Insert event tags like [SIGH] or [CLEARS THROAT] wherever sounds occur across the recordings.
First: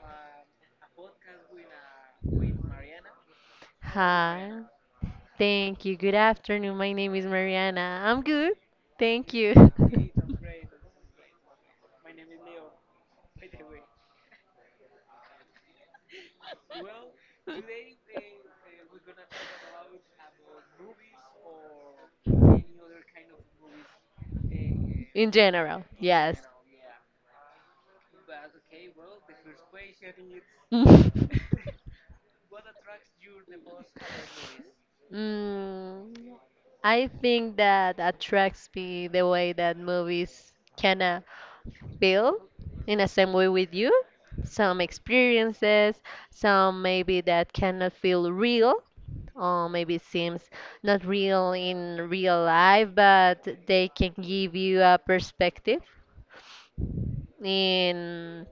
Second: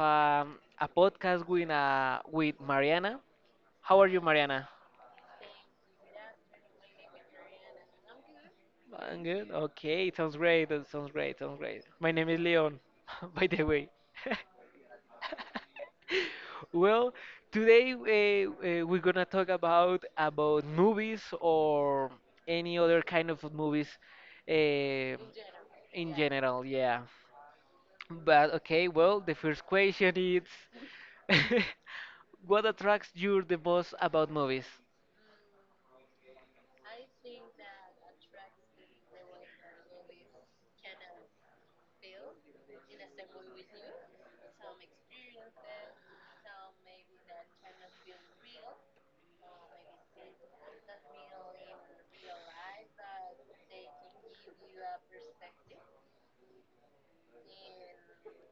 a podcast with with Mariana. How are you, Hi. Mariana? Thank you. Good afternoon. My name is Mariana. I'm good. I'm Thank good. you. Okay, [LAUGHS] it sounds great. It sounds great. Sounds great. My name is Leon, [LAUGHS] by the way. [LAUGHS] Well, today we're gonna talk about movies or any other kind of movies uh, In general, in yes. general. Yeah. But okay, well, the first question is [LAUGHS] [LAUGHS] what attracts you the most about movies? Mm, I think that attracts me the way that movies kinda build in the same way with you some experiences, some maybe that cannot feel real, or maybe seems not real in real life, but they can give you a perspective in,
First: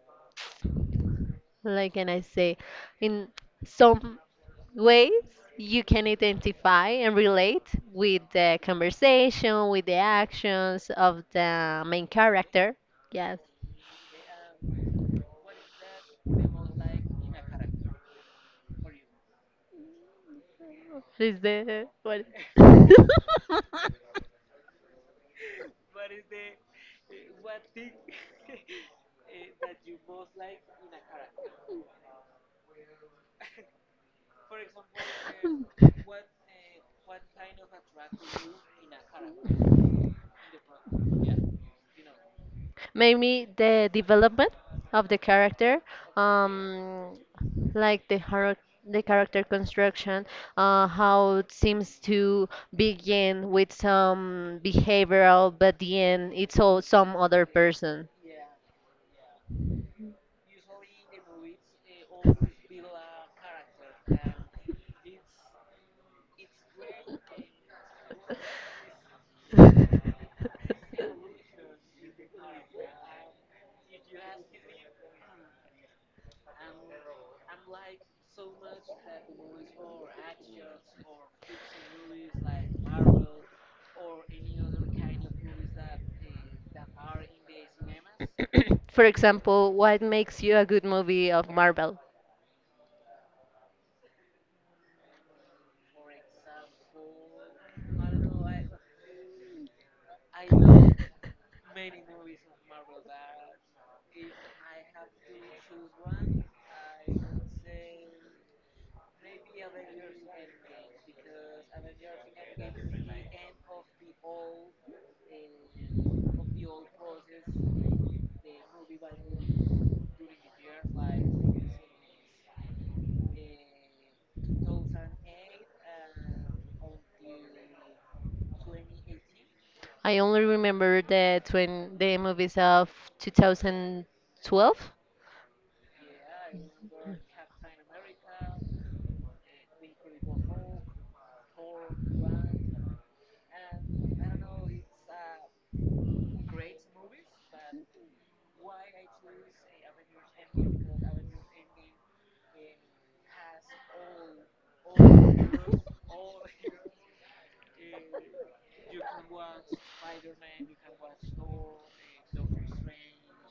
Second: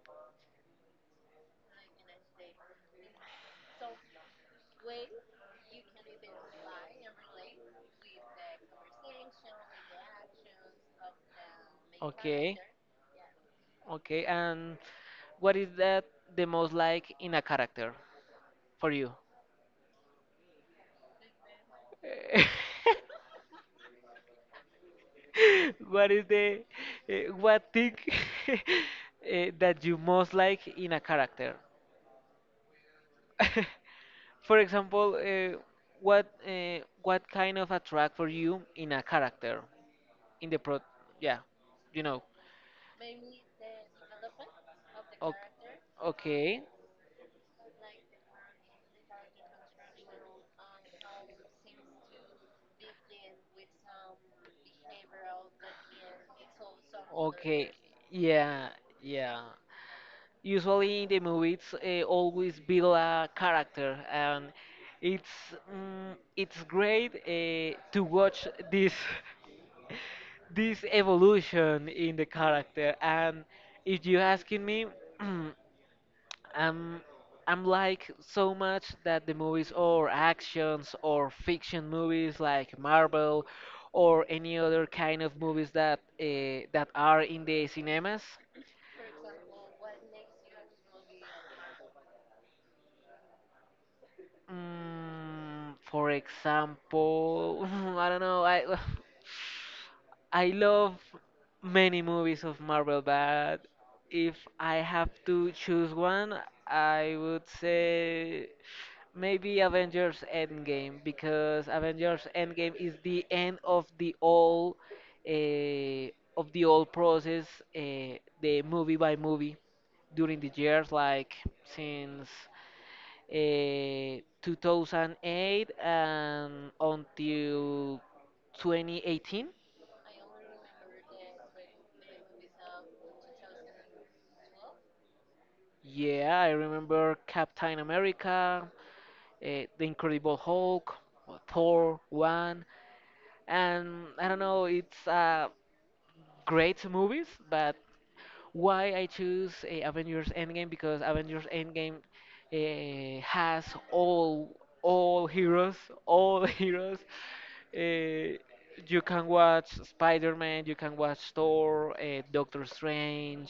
like, can I say, in some ways you can identify and relate with the conversation, with the actions of the main Okay, character. Yes. okay, and what is that the most like in a character for you? Is the what? Eh, [LAUGHS] [LAUGHS] What is the what thing [LAUGHS] that you most like in a character? [LAUGHS] For example, what what kind of attract for you in a character? In the pro, yeah, you know. Maybe the development of the character, O- okay, um, like the character construction, how it seems to begin with some behavioral, but at the end it's all some other okay. person. Yeah, yeah, usually in the movies always build a character, and it's it's great to watch this [LAUGHS] [LAUGHS] this evolution in the character. And if you asking me, [CLEARS THROAT] I'm I'm like so much that the movies or actions or fiction movies like Marvel or any other kind of movies that that are in the cinemas. For example, what makes you a good movie of Marvel? Mm, for example, [LAUGHS] I don't know. I [SIGHS] [LAUGHS] I love many movies of Marvel, but if I have to choose one, I would say maybe Avengers Endgame, because Avengers Endgame is the end uh, of the all process, the movie by movie during the years, like since 2008 and until 2018. I only remember the movies of 2012. Yeah, I remember Captain America, The Incredible Hulk, Thor 1, and I don't know, it's great movies. But why I choose Avengers Endgame? Because Avengers Endgame has all all heroes, all [LAUGHS] heroes. Uh, you can watch Spider-Man, you can watch Thor, Doctor Strange,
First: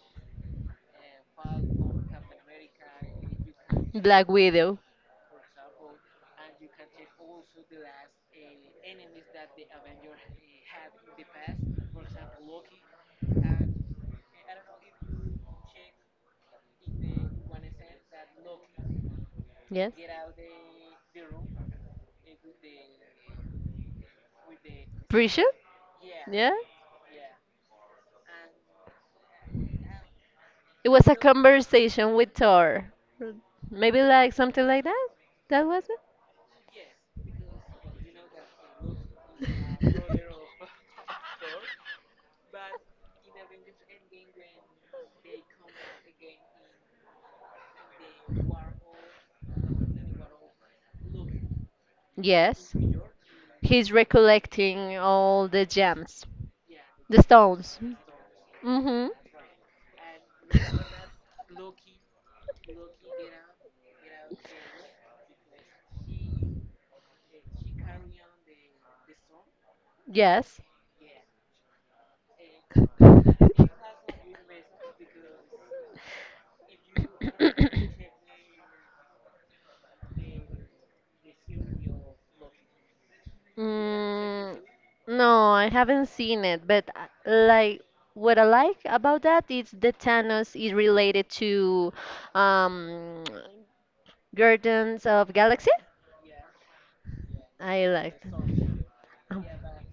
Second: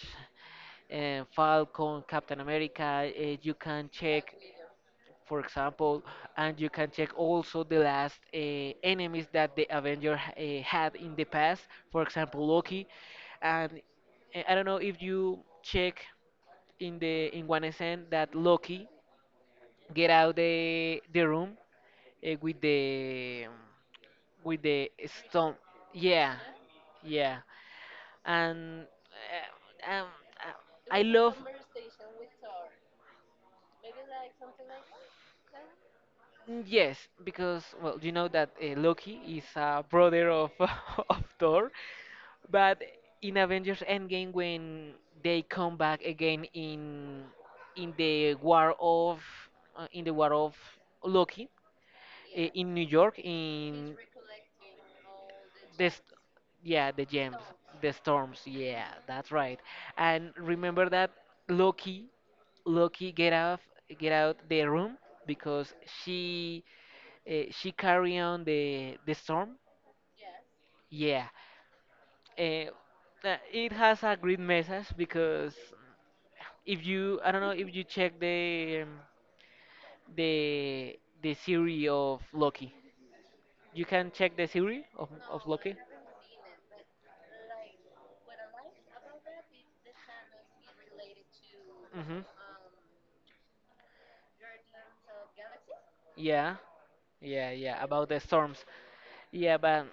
Falcon, Captain America. You can Black check, Widow. for example, and you can check also the last enemies that the Avenger had in the past, for example, Loki. And I don't know if you check in the in one scene that Loki Yes. get out the room uh, with the with the Pretty sure? stone. Yeah, Yeah. yeah, and uh, um, It I was a love. conversation with Thor. Maybe like something like that? That was it? Mm, yes, because well, you know that Loki is a brother of [LAUGHS] of Thor, but in Avengers Endgame when they come back again in the war of uh, in the war of Loki in Yes. New York He's in recollecting all the the st- gems, yeah, the the gems, stones. the storms, yeah, Mm-hmm. that's right. And remember that Loki, Loki get out, get out the room, because she carry on the storm. Yes. Yeah. Uh, Mm, it has a great message because if you, I don't know if you check the series of Loki. You can check the series of no, I Loki. haven't seen it, but like what I like about that is the Thanos is related to Mhm. um [TSK] Guardians of Galaxy. Yeah. Yeah, yeah, I about the liked. storms. Yeah, but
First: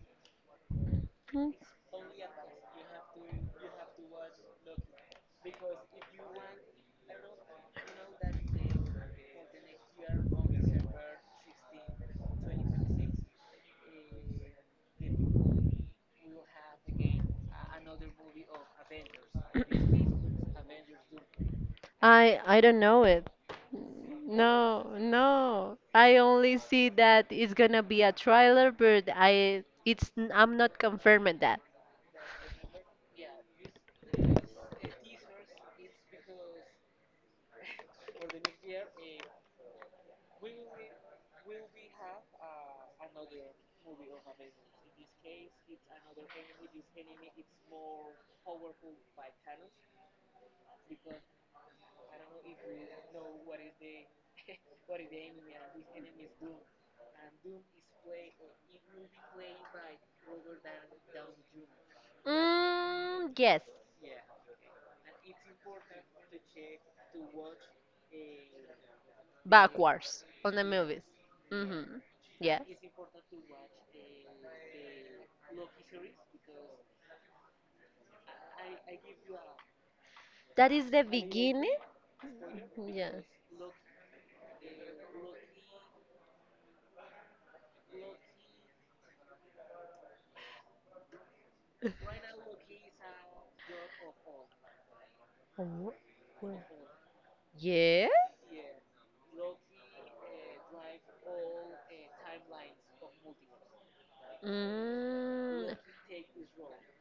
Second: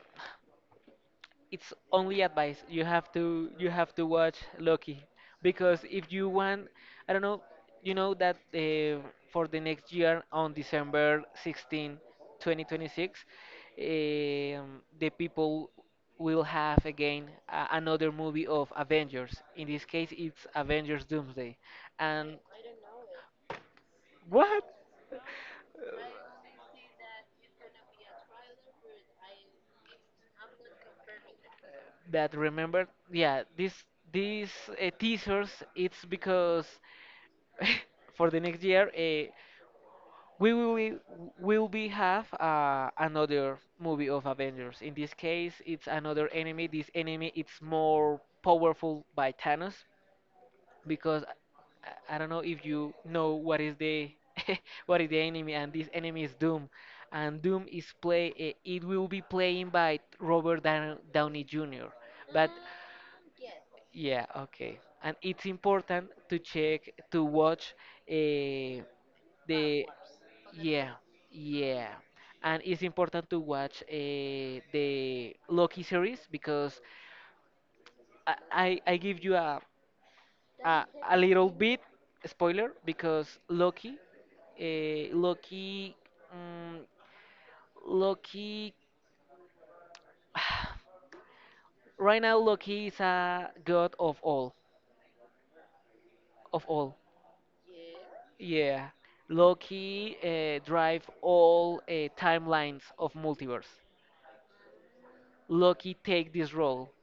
mm, it's only advice. You have to watch Loki, because if you want, I don't know, you know that for the next year on December 16, 2026, the people will have again a another movie of Avengers. In this case, it's Avengers Doomsday, and I don't know it. what? No, no. I only see that it's gonna be a trailer, but I'm not confirming that. That remember, yeah, this these teasers, it's because [LAUGHS] for the next year we will be have another movie of Avengers. In this case, it's another enemy. This enemy it's more powerful by Thanos, because I don't know if you know what is the [LAUGHS] what is the enemy, and this enemy is Doom, and Doom is play it will be playing by Robert Downey Jr. But Mm, yes. yeah, okay, and it's important to check to watch. Uh, the Backwards on the Yeah, movies. yeah, Mm-hmm. and Yes. it's important to watch the Loki series because I give you a That a, is the a little beginning? bit spoiler Yes. because Loki uh, Loki um, Loki [SIGHS] right now Loki is a god of all Oh, of well. all, Yes? yeah. Loki drive all timelines of multiverse. Mm. Loki take this role.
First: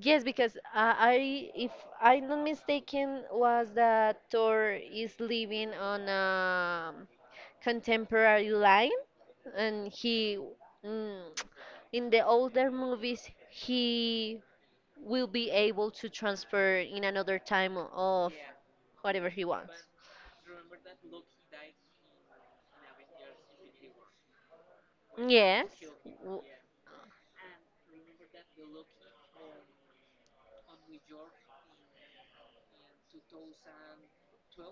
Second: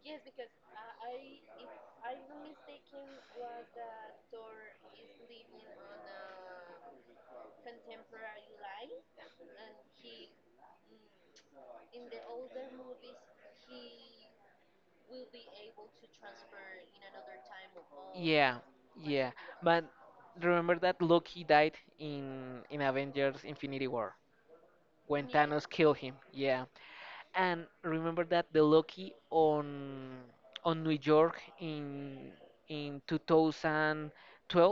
Yes, because if I'm not mistaken, was that Thor is living on a contemporary line, and he, mm, in the older movies, he will be able to transfer in another time of Yeah, whatever yeah. he wants. But remember that Loki died in Avengers Infinity War when Thanos Yes. killed him. W- Yeah. And remember that the Loki on New York in 2012,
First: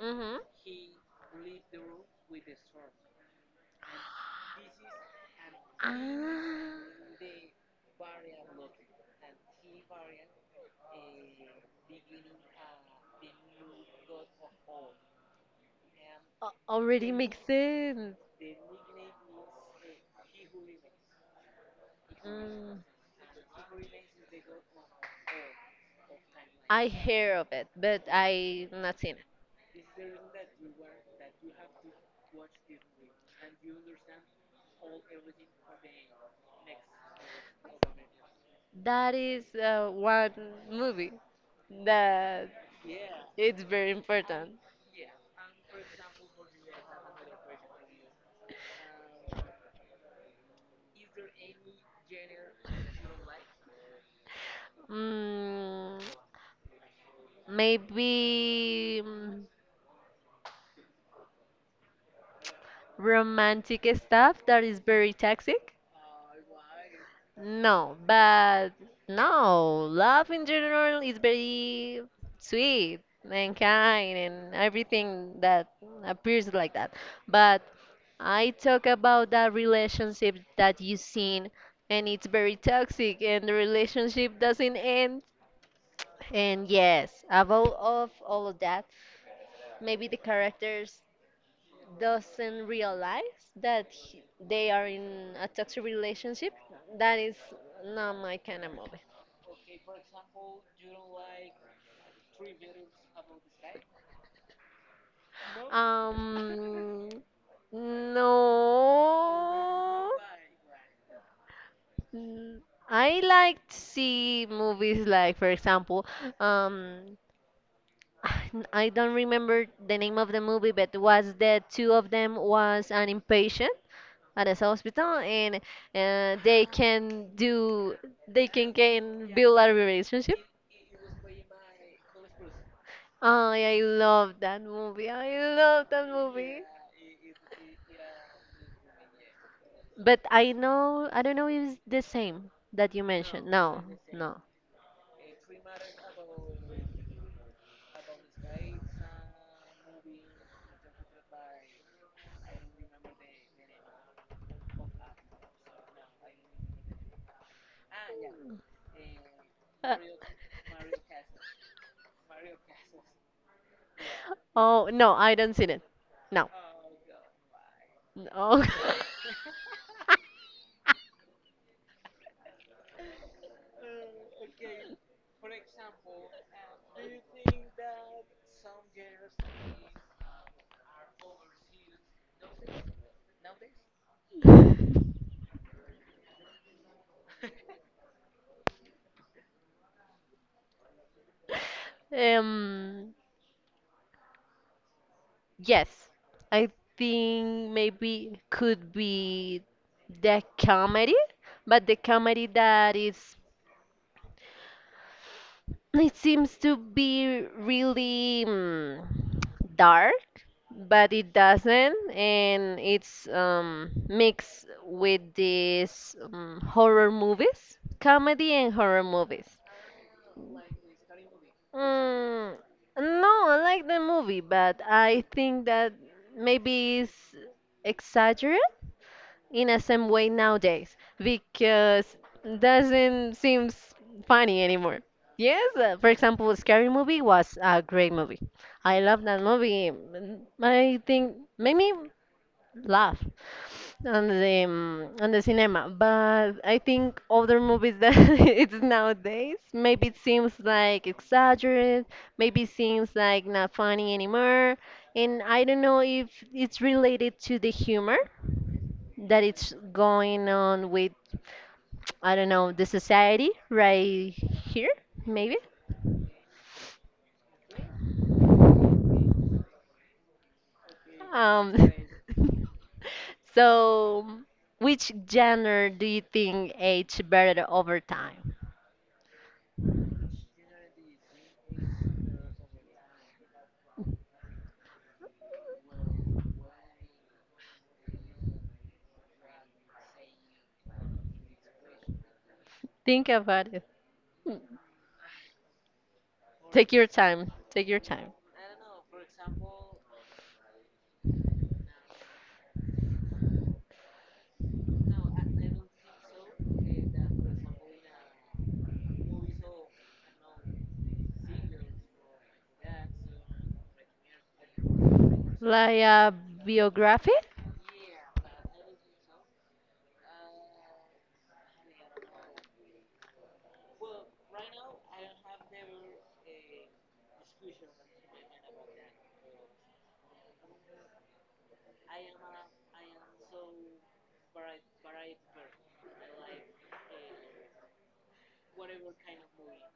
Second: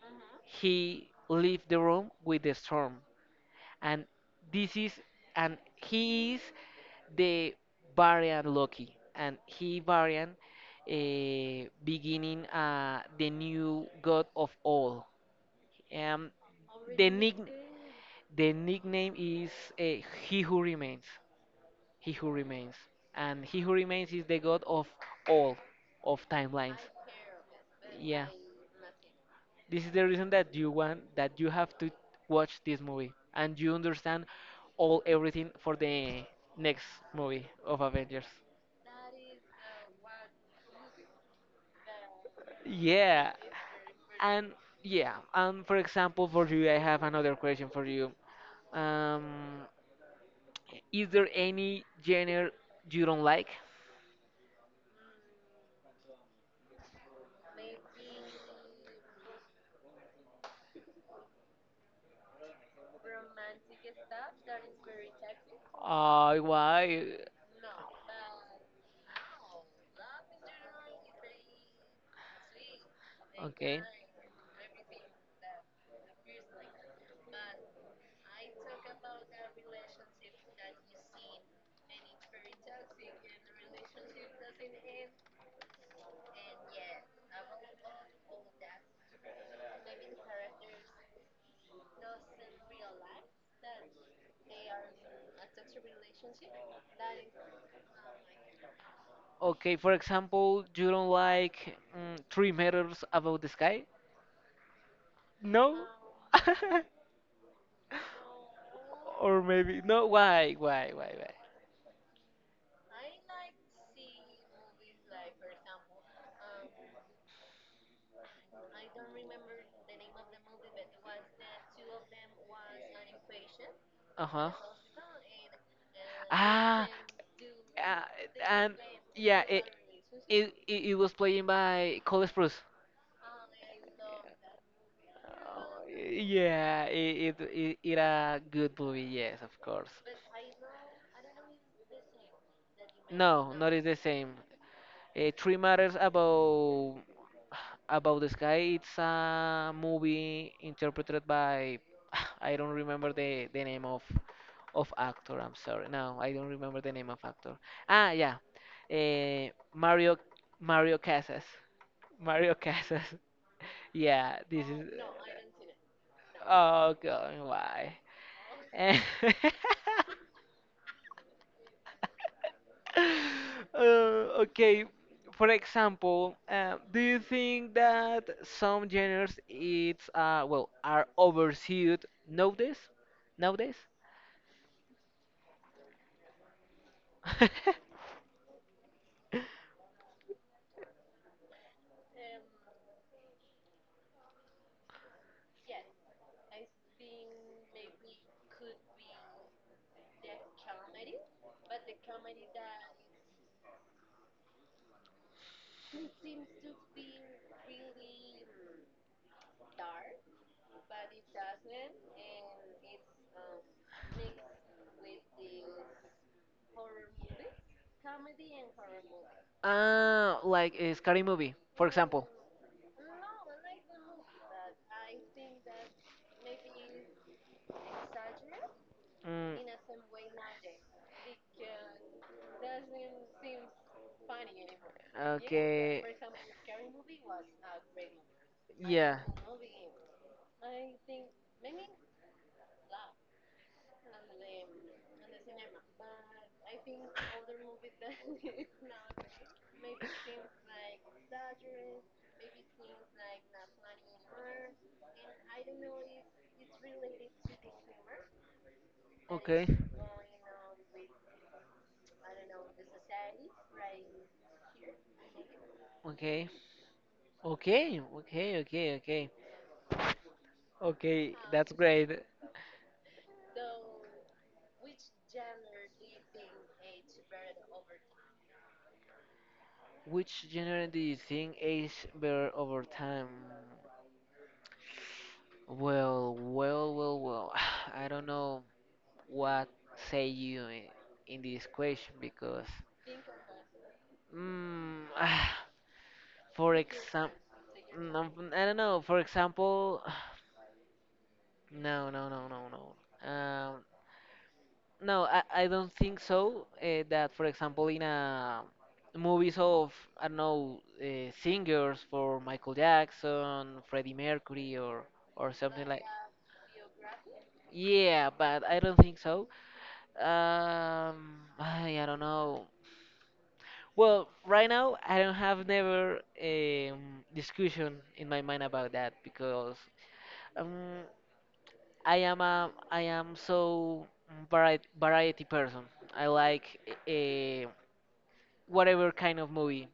Mhm. he left the room with the storm. And this is, and he is Ah, the variant Loki, and he variant beginning the new god of all. Um, already the nick makes sense. the nickname is He Who Remains. He Who Remains, Mm, and He Who Remains is the god of all of timelines. I hear of it, but Yeah, I not seen it. this is the reason that you want that you have to watch this movie and you understand all everything for the next movie of Avengers. That is one movie that Yeah, it's very and important. yeah, and for example, for you, I have another question for you. Um, is there any genre you don't like? Mm, Maybe romantic stuff that is very toxic. Why? No, but no, love in general is very sweet and Okay. kind and everything that appears like that. But I talk about that relationship that you seen and it's very toxic and the relationship doesn't end. And yes, above of all of that, maybe the characters doesn't realize that they are in a toxic relationship. That is not my kind of movie. Okay, for example, you don't like Three Meters Above the Sky? No? [LAUGHS] Um, Or maybe, no, no. Why, why? Mm, I like to see movies like, for example, um, [SIGHS] I don't remember the name of the movie, but was the two of them was an impatient at Uh-huh. a hospital and they Ah, can do uh, they can and can yeah, build it, a relationship. it it it was playing by Cole Sprouse. Oh yeah, I love that movie. I Oh, love that movie, yeah, it a good movie, yes, of course. but I don't know if it's the same that you mentioned. No, not No, is the same. no. [LAUGHS] Three Matters about the sky. It's a movie interpreted by [SIGHS] I don't remember the name of actor. I'm sorry. No, I don't remember the name of actor. Ah, yeah, uh, Uh, Mario Mario Casas. Mario Casas. [LAUGHS] Yeah, this is. oh, no, I don't see it. No, Oh God, why? no. [LAUGHS] [LAUGHS] Okay, for example, do you think that some genres it's well are overused nowadays? Nowadays? [LAUGHS] [LAUGHS] um Yes, I think maybe could be the comedy, but the comedy that is it seems to be really dark, but it doesn't, and it's mixed with these horror movies, comedy and horror movies. Like a scary movie, for example. Mm, no, I like the movie, but I think that maybe it's exaggerated Mm, in a same way nowadays because doesn't seems funny anymore. Yes, okay. for example, Scary Movie was a great movie. I Yeah. love that movie. I think made me laugh on the cinema, but I think other movies that [LAUGHS] it's nowadays maybe it seems like exaggerated, maybe seems like not funny anymore, and I don't know if it's related to the humor that Okay. it's going on with. I don't know, the society right here maybe. Okay. Okay. Okay. Okay. Okay. Okay. That's um great. [LAUGHS] so, which genre do you think age better over time? Which genre do you think aged better over time? Well, well, well, well. [SIGHS] I don't know what say you in this question because, Think about it. Mm, mm, [SIGHS] for Take your example, time, take your time. I don't know. For example, [SIGHS] no, no, no, no, no. No, I don't think so. That, for example, in a movies of I don't know singers for Michael Jackson, Freddie Mercury, or something Like like. a biography. Yeah, but I don't think so. I don't know. Well, right now I don't have never discussion in my mind about that because um, I am a I am so variety variety person. I like uh, whatever kind of movie.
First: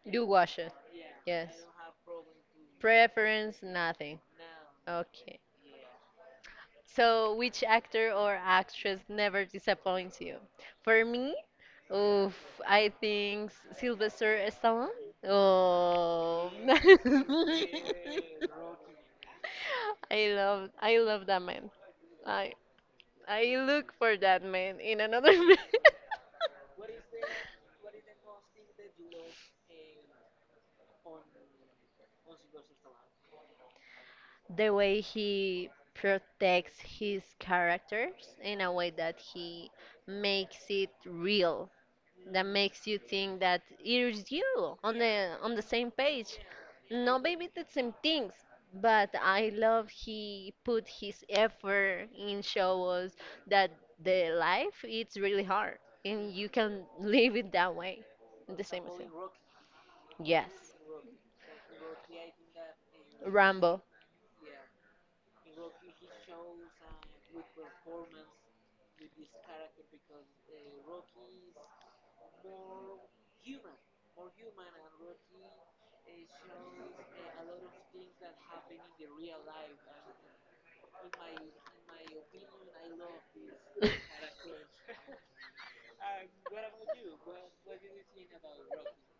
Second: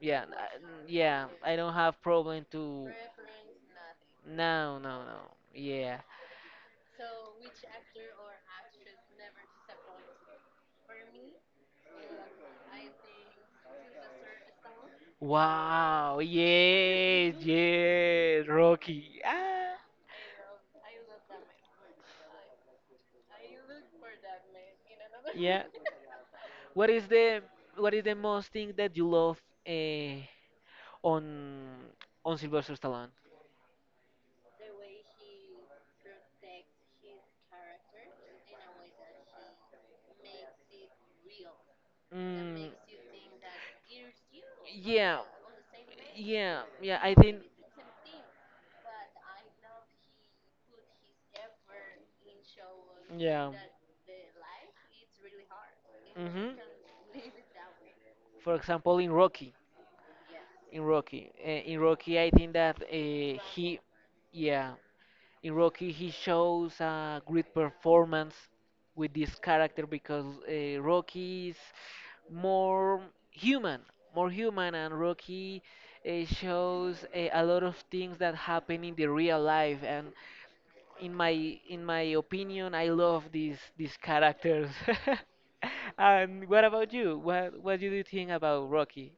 Yeah, You watch it. Yeah, Yes. I don't have problem to. Preference, nothing. No, no, no. Okay. Yeah. So, which actor or actress never disappoints you? For me, oof, I think Sylvester Stallone. Wow. Oh, [LAUGHS] Yes, yes, Rocky. Ah. I love that man. I, I look for that man in another [LAUGHS] man. Yeah. What is the what is the most thing that you love uh, on on Sylvester Stallone? The way he protects his characters in a way that he makes it real, that Mm, makes you think that here's you on yeah, the on the same page. yeah, yeah. I No, think. maybe the same things, but I love he put his effort in show us Yeah. that the life it's really hard and you Hmm. can live it that way. For The same as example, you. in Rocky, Yes. in Rocky, in Rocky, I think that Rambo. yeah, in Rocky he shows a great performance with this character because Rocky is more human, more human, and Rocky shows a lot of things that happen in the real life, and in my in my opinion, I love these characters. [LAUGHS] And what about you? What do you think about Rocky?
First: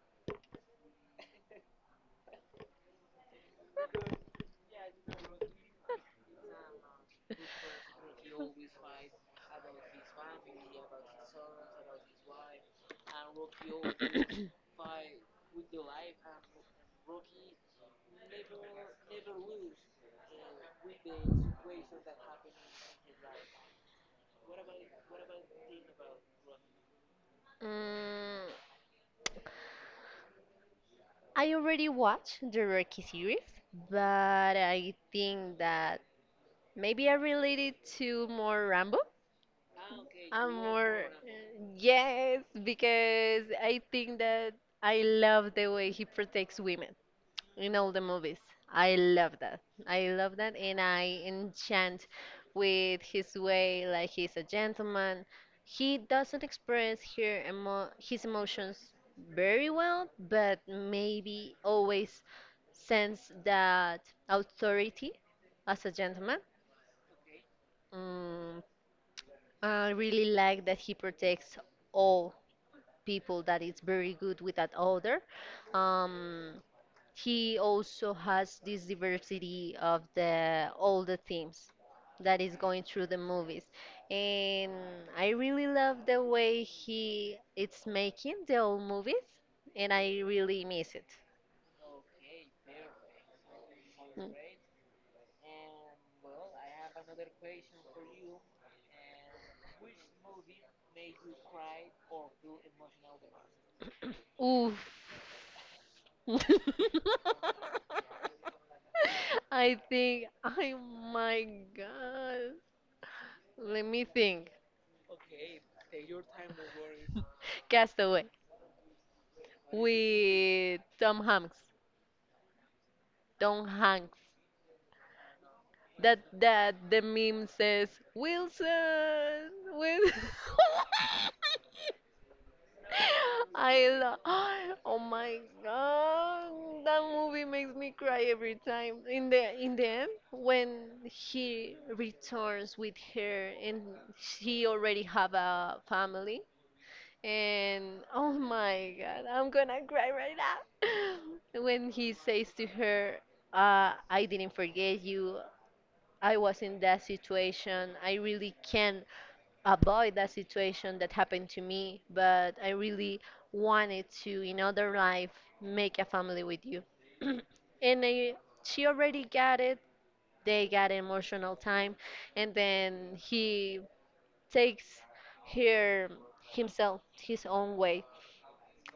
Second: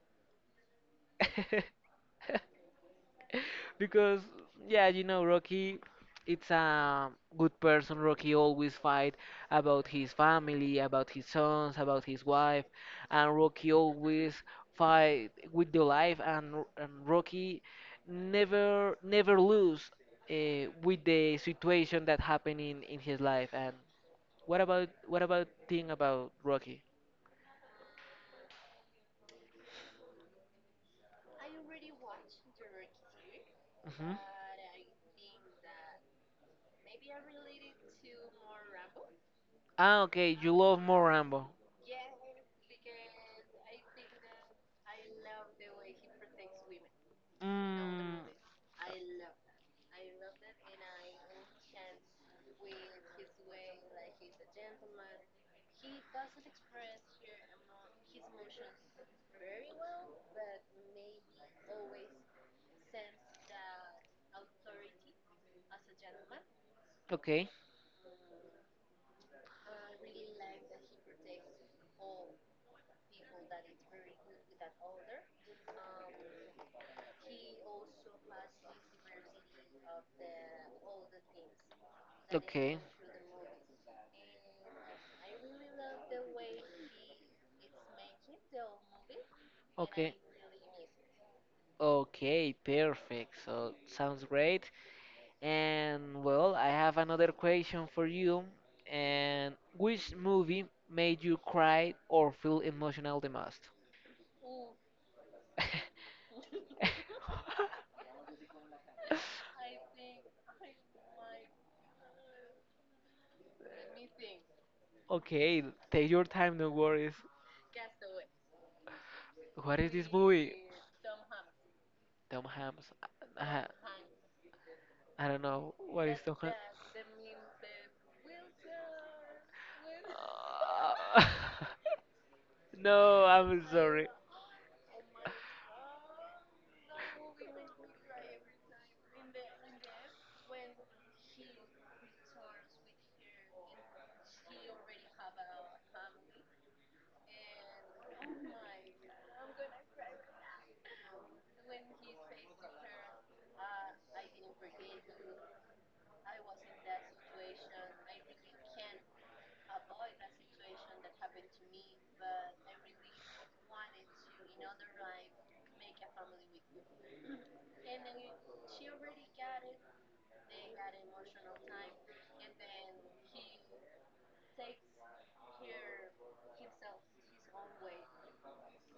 [LAUGHS] [LAUGHS] Because yeah, you know, Rocky, it's a good person. Rocky always fight about his family, about his sons, about his wife, and Rocky always fight with the life, and, and Rocky never never lose with the situation that happened in his life. And what about thing about Rocky? Mm, I already watched the Rocky series, Hmm. but I think that maybe I relate it to more Rambo. Ah, okay, I'm you love more, more Rambo. yes, because I think that I love the way he protects women in all the Mm, movies. I love that. I love that, and I enchant with his way, like he's a gentleman. He doesn't express her emo his emotions very well, but maybe always sense that authority as a gentleman. okay. Mm, I really like that he protects all people that is very good with that other. Um, he also has this diversity of the all the themes that is Okay. going through the movies. And I really love the way he it's making the old movies and Okay. I really miss it. Okay, perfect. So sounds Mm. great. And well, I have another question for you. And which movie made you cry or feel emotional the most? Oof. [LAUGHS] [LAUGHS] I think, oh my God. Let me think. Okay, take your time, no worries. Castaway What is this movie? with Tom Hanks. Tom Hanks. Uh, Tom Hanks. I don't know. What is That Tom Hanks? that the meme says Wilson. Wilson. [LAUGHS] [LAUGHS] [LAUGHS] No, I'm I sorry. love. Oh my God. That movie makes me cry every time. In the end, when he returns with her and she already have a family. And oh my god, I'm gonna cry right now. [LAUGHS] When he says to her, I didn't forget you, I was in that situation, I really can't avoid that situation that happened to me, but I really wanted to, in other life, make a family with you. [CLEARS THROAT] And she already got it, they got emotional time, and then he takes her himself his own way,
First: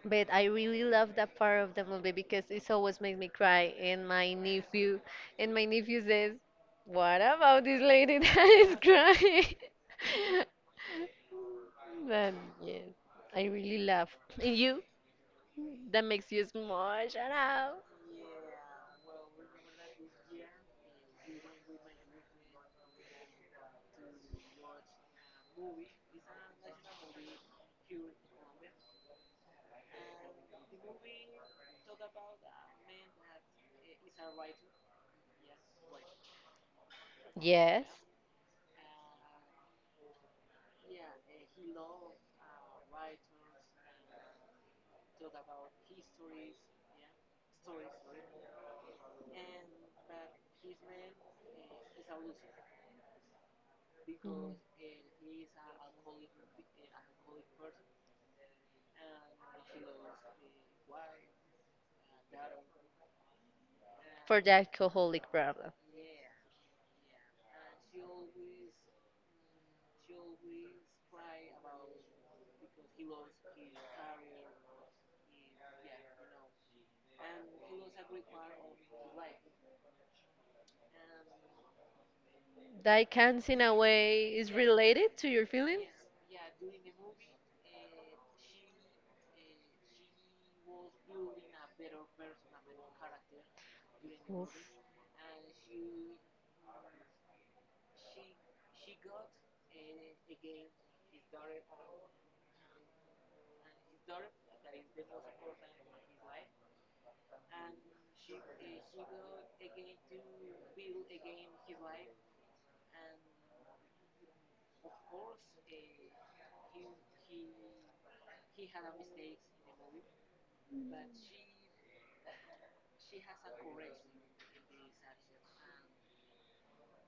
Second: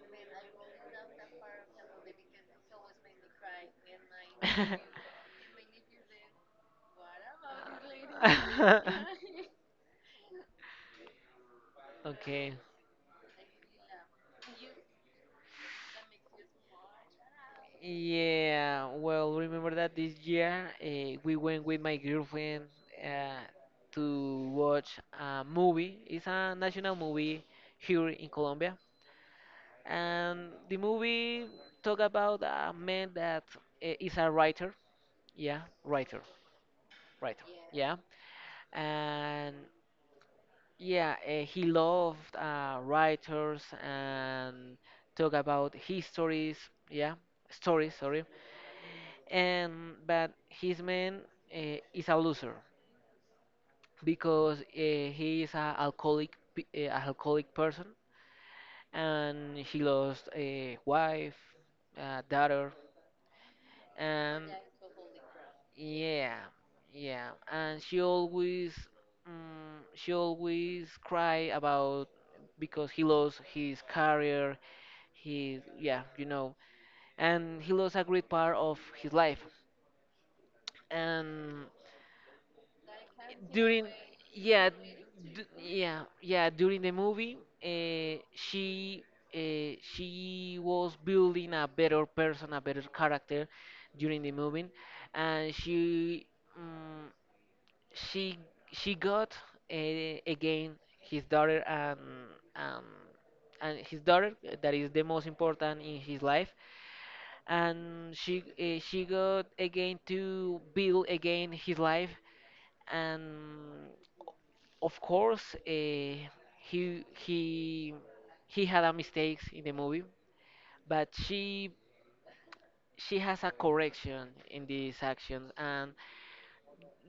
but I really love that part of the movie because it always makes me cry. And my [LAUGHS] nephew, and my nephew says, "What about this lady [LAUGHS] that is crying?" [LAUGHS] But Okay. yes, I really love. And you? That makes you emotional. Yeah, well, remember that this year we went with my girlfriend uh, to watch a movie. It's a national movie here in Colombia. And the movie talk about a man that is a writer. Yeah, writer, writer. Yes. Yeah. And yeah, he loved writers and talk about histories, yeah, stories, sorry. And But his man is a loser Mm. because he is a alcoholic, a alcoholic person, and he lost a wife, a daughter, For and the alcoholic problem. yeah, yeah, and she always cry about because he lost his career, his yeah, you know, and he lost a great part of his life. and That cans in a during way is yeah related to your d- feelings? yeah yeah during the movie, uh, she she was building a better person, a better character during the Oof. movie. And um, she she got uh, again his daughter, and um, his daughter, that is the most important in his life, and she got again to build again his life. And of course he he he had a mistakes in the movie, but she has a correction in these actions. And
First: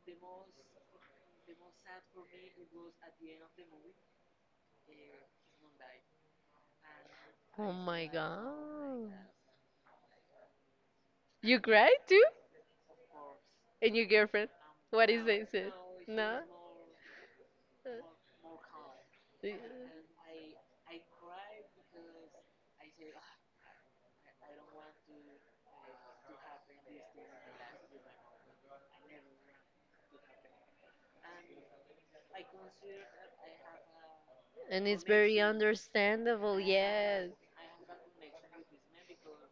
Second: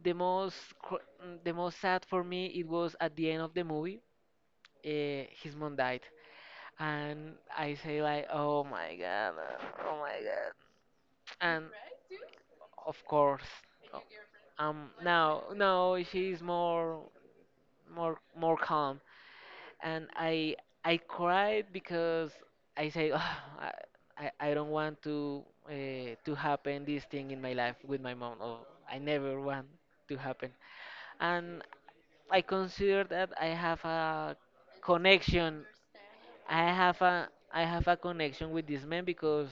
the most sad for me it was at the end of the movie. His mom died, and Oh I say, my like, oh my god. god, oh my god. You And cried too? of course And your girlfriend? What is it? now Is it? now she's No? more calm. Y- And I cried because I say, oh, I, I don't want to, to happen this thing in my life with my mom. Oh, I never want to happen. And I consider that I have a And it's very connection. understandable, I have a yes. Connection with this man because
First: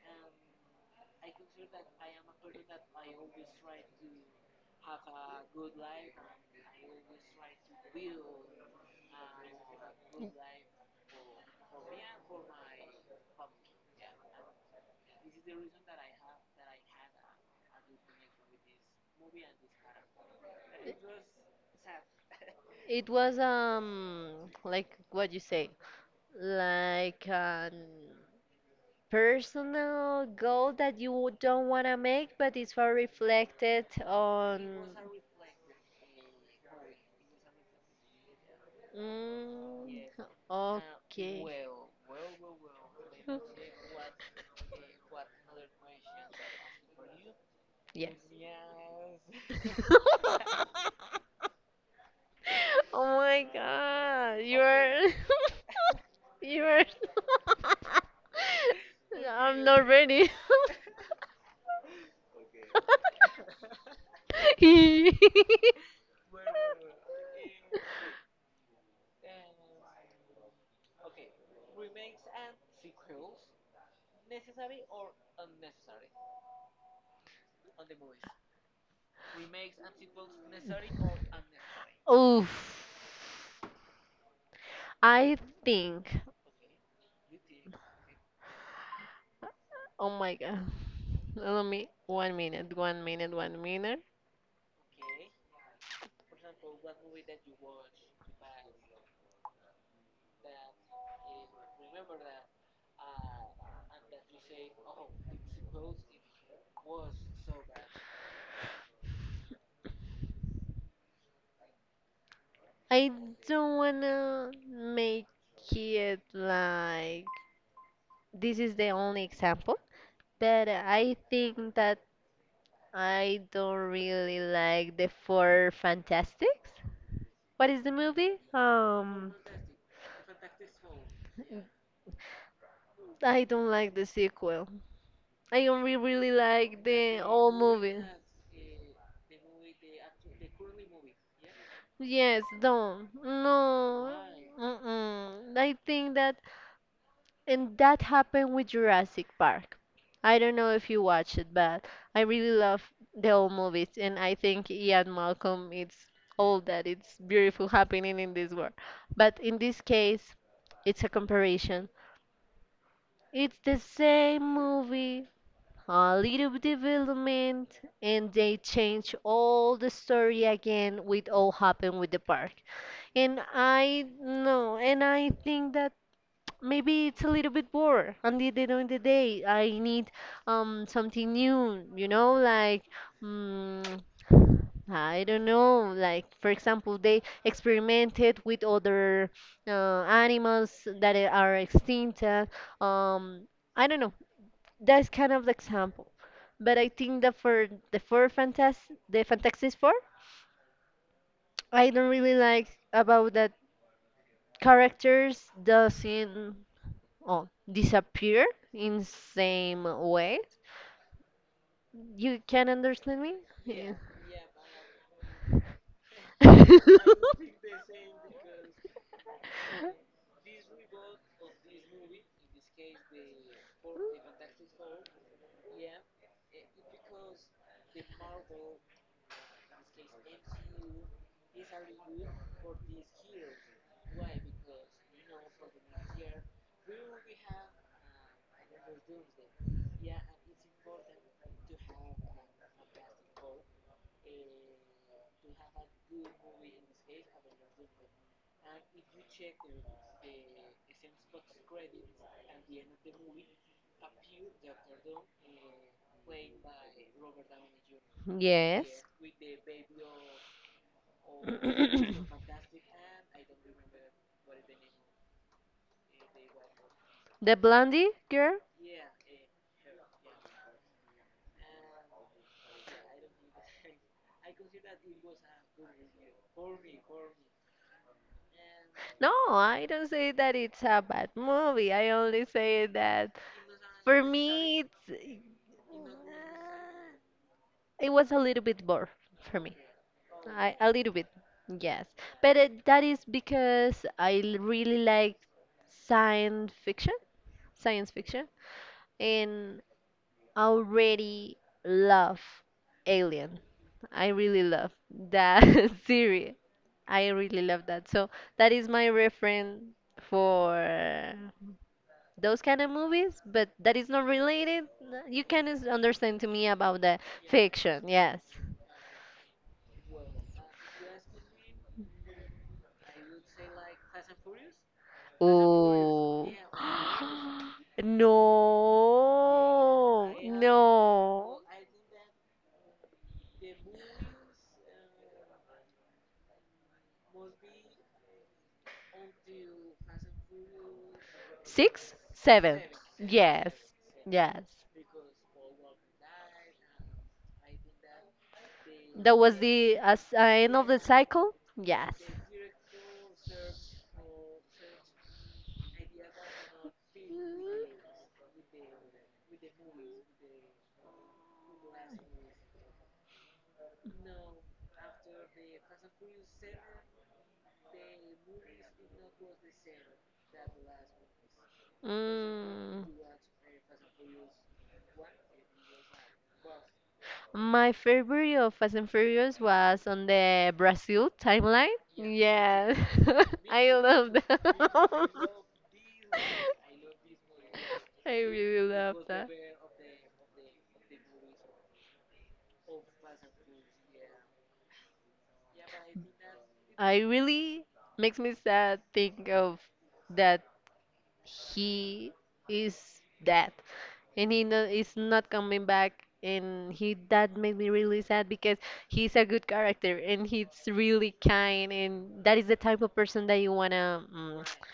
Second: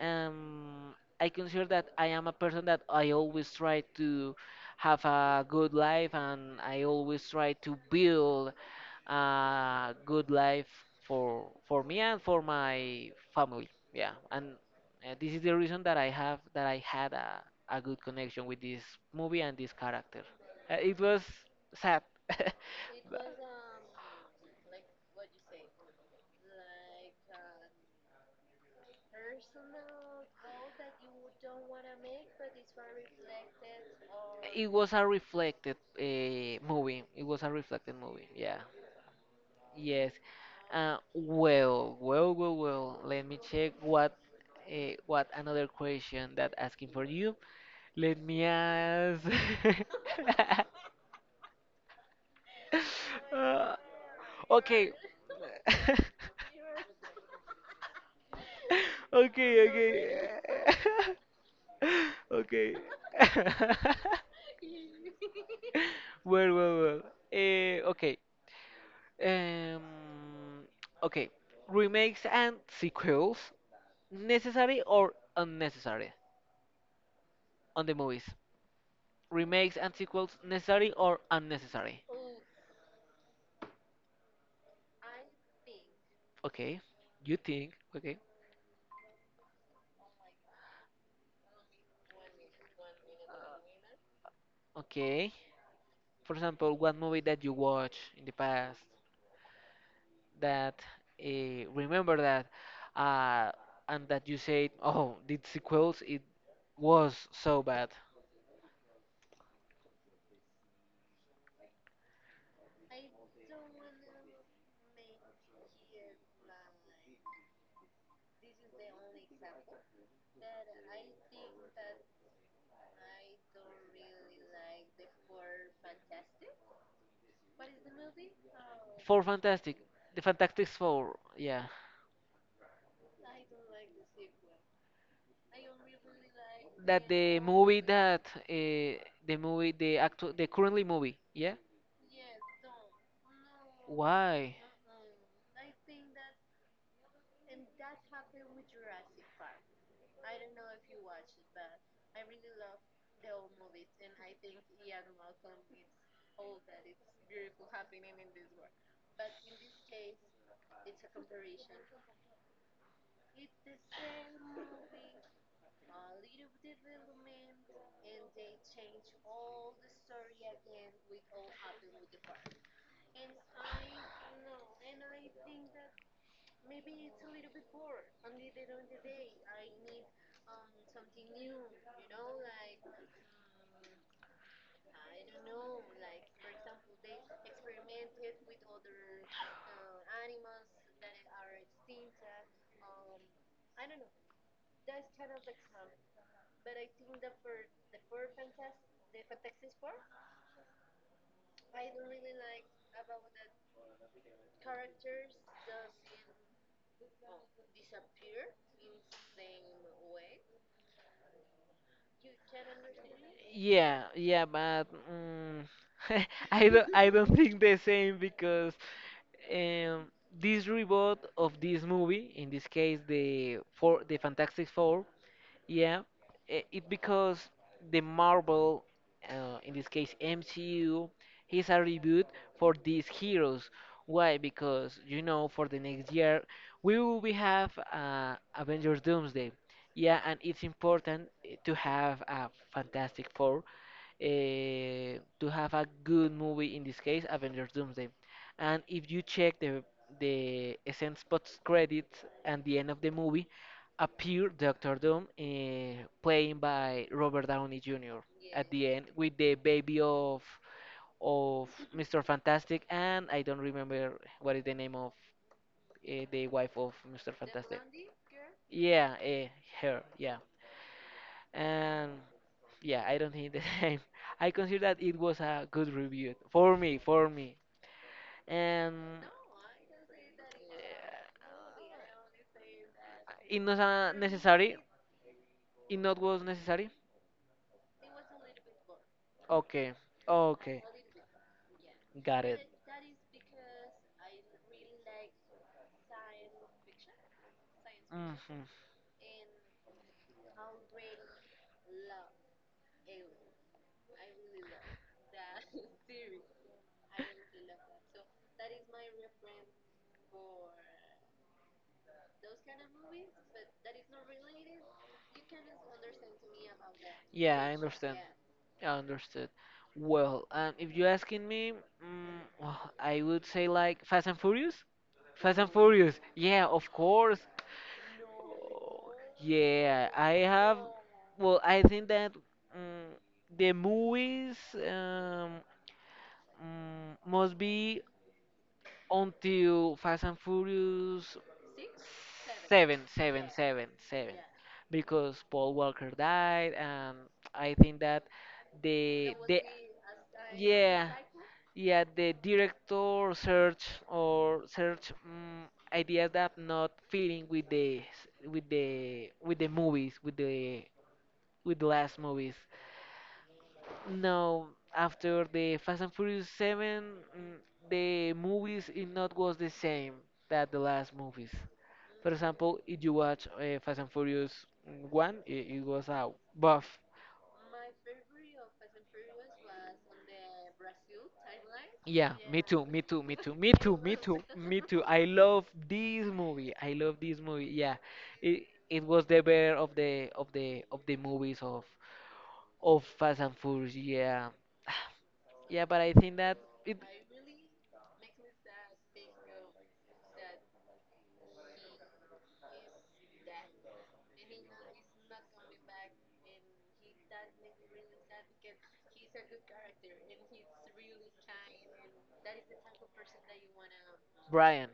I consider that I am a person that I always try to have a good life, and I always try to build a good life for me and for my family. Yeah. And this is the reason that I have that I had a, good connection with this movie and this character. It was sad. [LAUGHS] It But- was like what you say, like an personal goal that you don't want to make, but it's for reflected It was on. a reflected movie. It was a reflected movie. Yeah. Mm, Yes. Okay. Well, well, well, well. Let me check what. What another question that asking for you? Yes. Let me ask. [LAUGHS] [LAUGHS] Oh my Uh, god, you okay. are. [LAUGHS] [LAUGHS] You are. [LAUGHS] I'm Okay, not okay. ready. [LAUGHS] Okay. [LAUGHS] [LAUGHS] Well, well, well. Okay. Um, okay. Remakes and sequels, necessary or unnecessary on the movies? Remakes and sequels, necessary or unnecessary? Oof. I think. Okay, you think. Okay, Oh my god. Let me. One minute. One minute. One minute. okay. For example, one movie that you watch in the past that uh, remember that, uh, and that you said, "Oh, the sequels it was so bad." I don't wanna make it like this is the only example, but I think that I don't really like the Four Fantastics. What is the movie? For Fantastic, the Fantastic Four, yeah. I don't like the sequel. I only really like That the the old movie movie. that the currently movie, yeah. Yes, don't. No. Why? Mm-mm. I think that, and that happened with Jurassic Park. I don't know if you watch it, but I really love the old movies, and I think Ian Malcolm, it's all that it's beautiful happening in this world. But in this case, it's a comparison. It's the same movie, a little development, and they change all the story again with all happened with the park. And I no, and I think that maybe it's a little bit bored. And the end of the day, I need something new, like mm, I don't know, like for example, they experimented with other animals that are extinct. Um, I don't know. That's kind of the example. But I think that for the Fantastic Four, I don't really like about that characters doesn't oh, disappear in same way. You can understand me? Yeah. Yeah, yeah, but mm, [LAUGHS] I Yeah. [LAUGHS] don't, I don't think the same because um, this reboot of this movie, in this case the Fantastic Four, yeah, it because the Marvel, in this case MCU, is a reboot for these heroes. Why? Because for the next year we will be have Avengers Doomsday. Yeah, and it's important to have a Fantastic Four to have a good movie in this case Avengers Doomsday, and if you check the essence post credits and the end of the movie, appear Doctor Doom playing by Robert Downey Jr at Yes. the end with the baby of of Mr. Fantastic. And I don't remember what is the name of the wife of Mr. The Fantastic. Blondie girl? Yeah, her, yeah, and yeah, I don't think the [LAUGHS] same. I consider that it was a good review for me, for me. And No, I don't say that it's a bad uh, movie. I only say that it was for necessary. me it's It not was necessary. it was a little bit bored for me. Okay, I, okay, a little bit, yes. got But it. it, that is because I really like science fiction. Science fiction, Hmm, and already love Alien. I really love that [LAUGHS] series. I really love that. So that is my reference for those kind of movies, but that is not related. You can understand to me about the yeah, I fiction, understand. yes. I understood. Well, if you're asking me, [SIGHS] well, I would say like Fast and Furious. Fast and Furious. Oh Yeah, of [GASPS] course. Yeah, no, I have. no. Well, I think that mm the movies must be until Fast and Furious Six? Seven. 7, seven, Yes, seven, seven, yes. because Paul Walker died, and I think that That was the the a sign of the yeah, cycle? yeah, Yes. the director search ideas that not fitting with with the movies, with the last movies, no, after the fast and furious 7. mm, the movies it not was the same that the last movies. For example, Mm. if you watch fast and furious, 1. It was a buff. My favorite of Fast and Furious was on the Brazil timeline. Yeah, me too, Yes, me too, me too, [LAUGHS] me I too, me love too, me too. I that. love this movie. I love this movie. Yeah, [LAUGHS] I it really it love was the that. bear of the movies of Fast and Furious. Yeah. [SIGHS] Yeah, but I think that it I really makes me sad think of that he is dead. And he no, is not coming back and he that made me really sad because he's a good character and he's really kind and that is the type of person that you wanna, Brian.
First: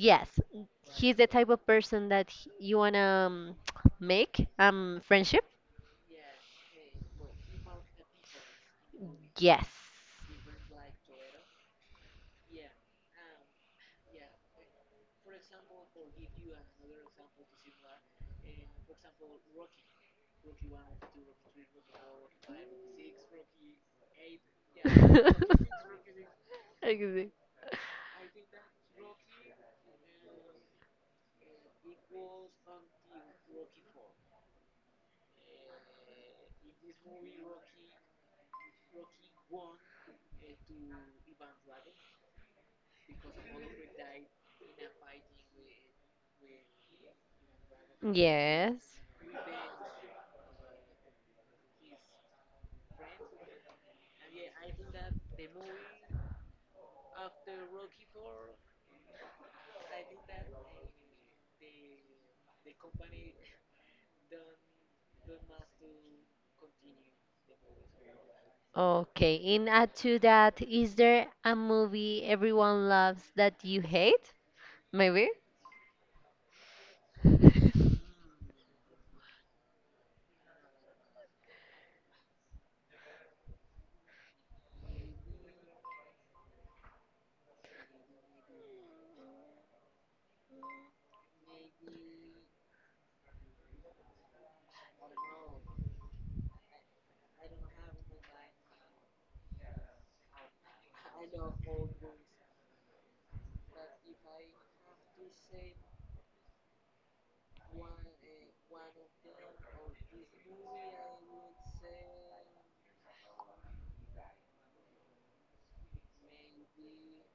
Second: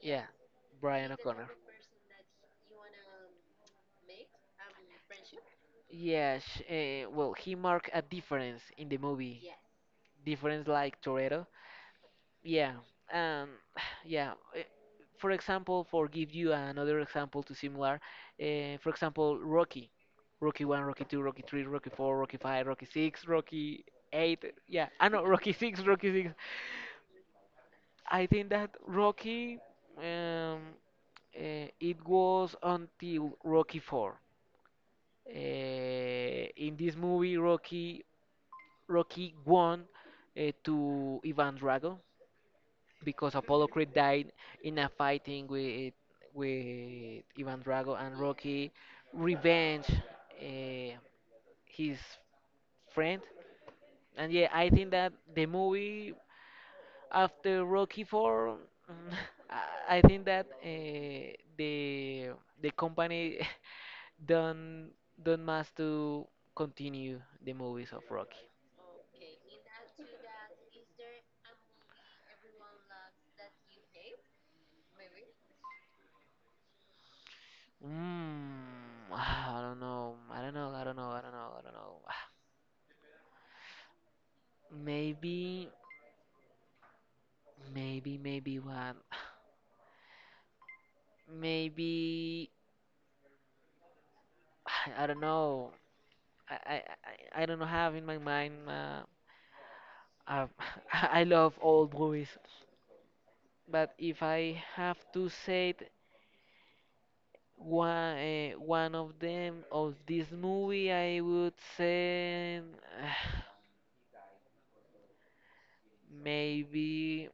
Yeah, Brian He's the type O'Connor. of person that you wanna um, [TSK] make friendship, Yeah, sh well, he marked a difference in the movie. yes. Difference like Toretto. Yeah. um, [SIGHS] yeah. For example, for give you another example to similar, for example, Rocky, Rocky one, Rocky two, Rocky three, Rocky four, Rocky five, Rocky six, Rocky eight. Yeah, I know [LAUGHS] Rocky six, [LAUGHS] Rocky six. Exactly. I think that Rocky, um, it was until Rocky four. In this movie, Rocky won to Ivan Drago, because Apollo Creed died in a fighting with Ivan Drago, and Rocky Yes. revenge uh, his friend. And yeah, I think that the movie after Rocky 4, mm, [LAUGHS] I think that the the company [LAUGHS] don't don't must to continue the movies of Rocky. Okay, in add to that, is there a movie everyone loves that you hate? Maybe? Mm, [SIGHS] I don't know. I don't know. I don't know. I don't know. I don't know. [SIGHS] Maybe. Maybe, maybe what? [SIGHS] Maybe. [SIGHS] I don't know. I don't know, have in my mind. Uh, [LAUGHS] I love old movies, but if I have to say it, one of them of this movie, I would say [SIGHS] maybe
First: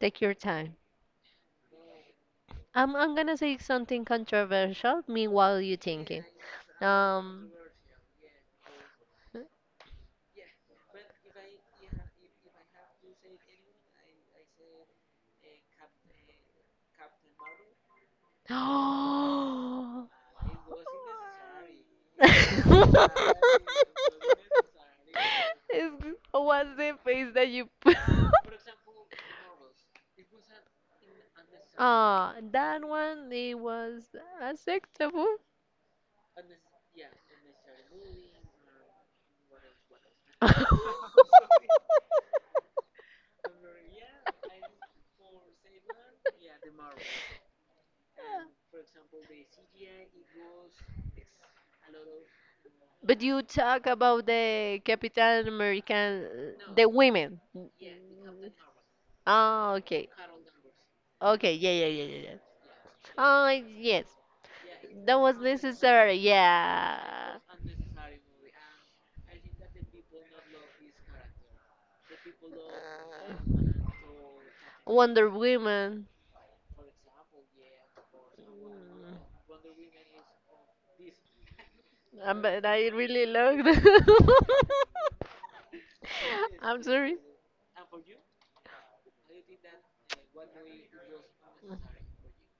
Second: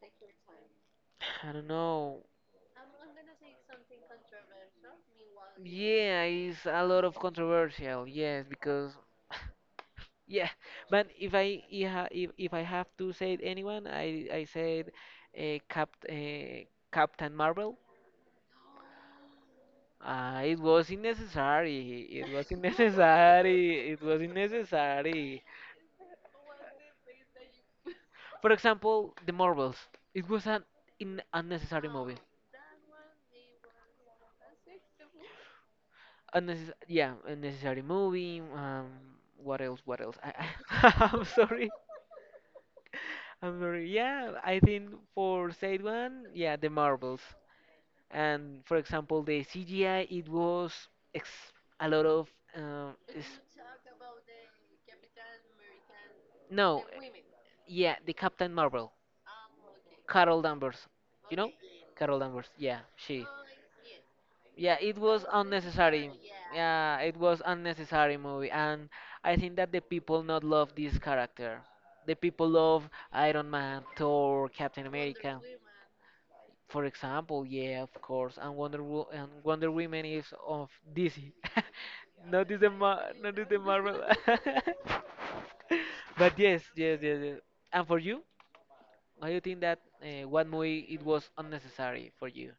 Take your time. [SIGHS] I don't know. I'm gonna say something controversial. Meanwhile, you Yeah, thinking. it's a lot of Um. controversial. Yes, because [GASPS] yeah, but if I yeah if I have to say anyone, I said uh, Cap uh, Captain Marvel. Oh. It was unnecessary. It was [LAUGHS] [LAUGHS] unnecessary. It was unnecessary. What's the face that you put? [LAUGHS] For example, the Marvels. It was an in unnecessary movie. Ah, that one it was acceptable. Unnecess Yeah, unnecessary movie. What else? What else? I [LAUGHS] [LAUGHS] I'm sorry. I'm sorry. Yeah, I think for said one, yeah, the Marvels. And for example, the CGI it was ex- a lot of, uh, But is- you talk about the Capitan American, no, the women. yeah, the Captain Marvel, Ah, okay. Carol Danvers, you know Okay, yeah, yeah, yeah, yeah, Carol yeah. Danvers, yeah, she, Ah, yes. yeah, it That was was unnecessary. necessary, yeah. Yeah, it was unnecessary movie, and I think that the people not love this character. The people love Uh, Iron Man, Thor, Captain Wonder America, Woman. for example. Yeah, of course. And Wonder Mm. Woman is of DC. [LAUGHS] But I really Not is the love Marvel. them. [LAUGHS] But [LAUGHS] yes, I'm yes, sorry. yes, yes. And for you, how you think that what movie it was unnecessary for you?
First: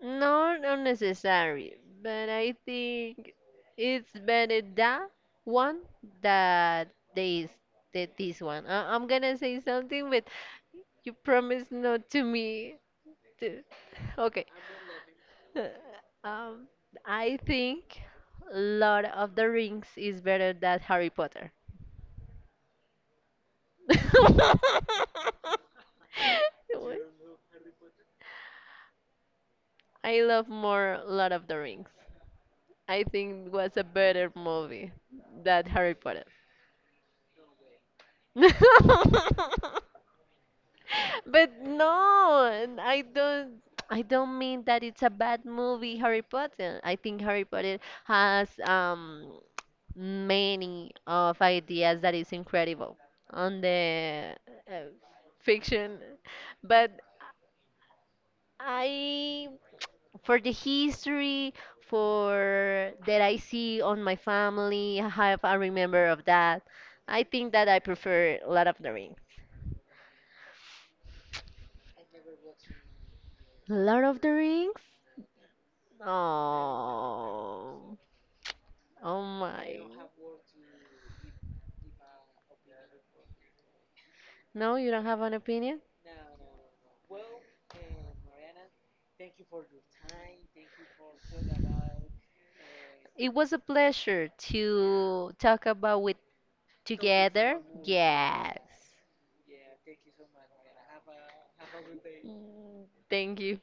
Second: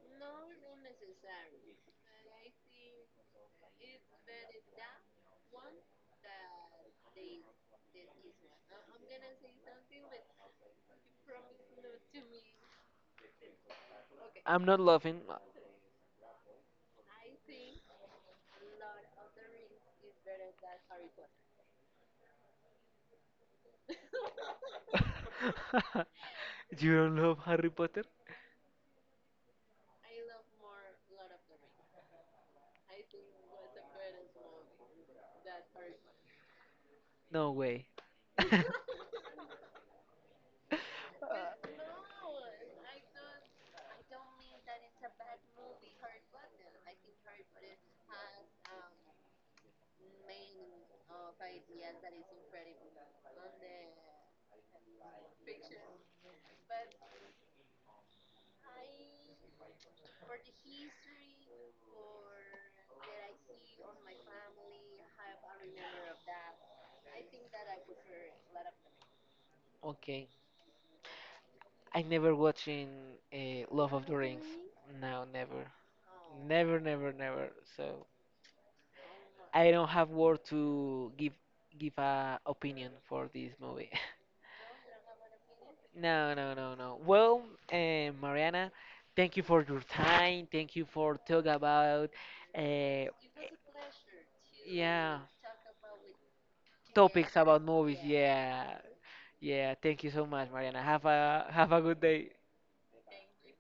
No, not necessary. But I think it's better that one that this that this one. I'm gonna say something, but you promise not to me. To... [LAUGHS] Okay. I'm not laughing. Uh, Um, I think Lord of the Rings is better than Harry Potter. [LAUGHS] [LAUGHS] You What? don't love Harry Potter? I love more Lord of the Rings. I think it was a better movie than Harry Potter. No way. [LAUGHS] [LAUGHS] But no, and I don't mean that it's a bad movie, Harry Potter. I think Harry Potter has many of ideas that is incredible on the uh, fiction, but I for the history, for that I see on my family, how I remember of that. I think that I prefer Lord of the Rings. Okay. I never watching Love Lord of the of the Rings. Rings? No, never. Never, never, never. Oh, So. oh I my. don't have word to give a opinion for this movie. [LAUGHS] No, you don't have an opinion? No, no, no, no. Well, Mariana, thank you for your time. Thank you for talk about, uh, It was a pleasure yeah, to talk about with topics together. about movies. Yes. Yeah, yeah. Thank you so much, Mariana. Have a good day. Thank you.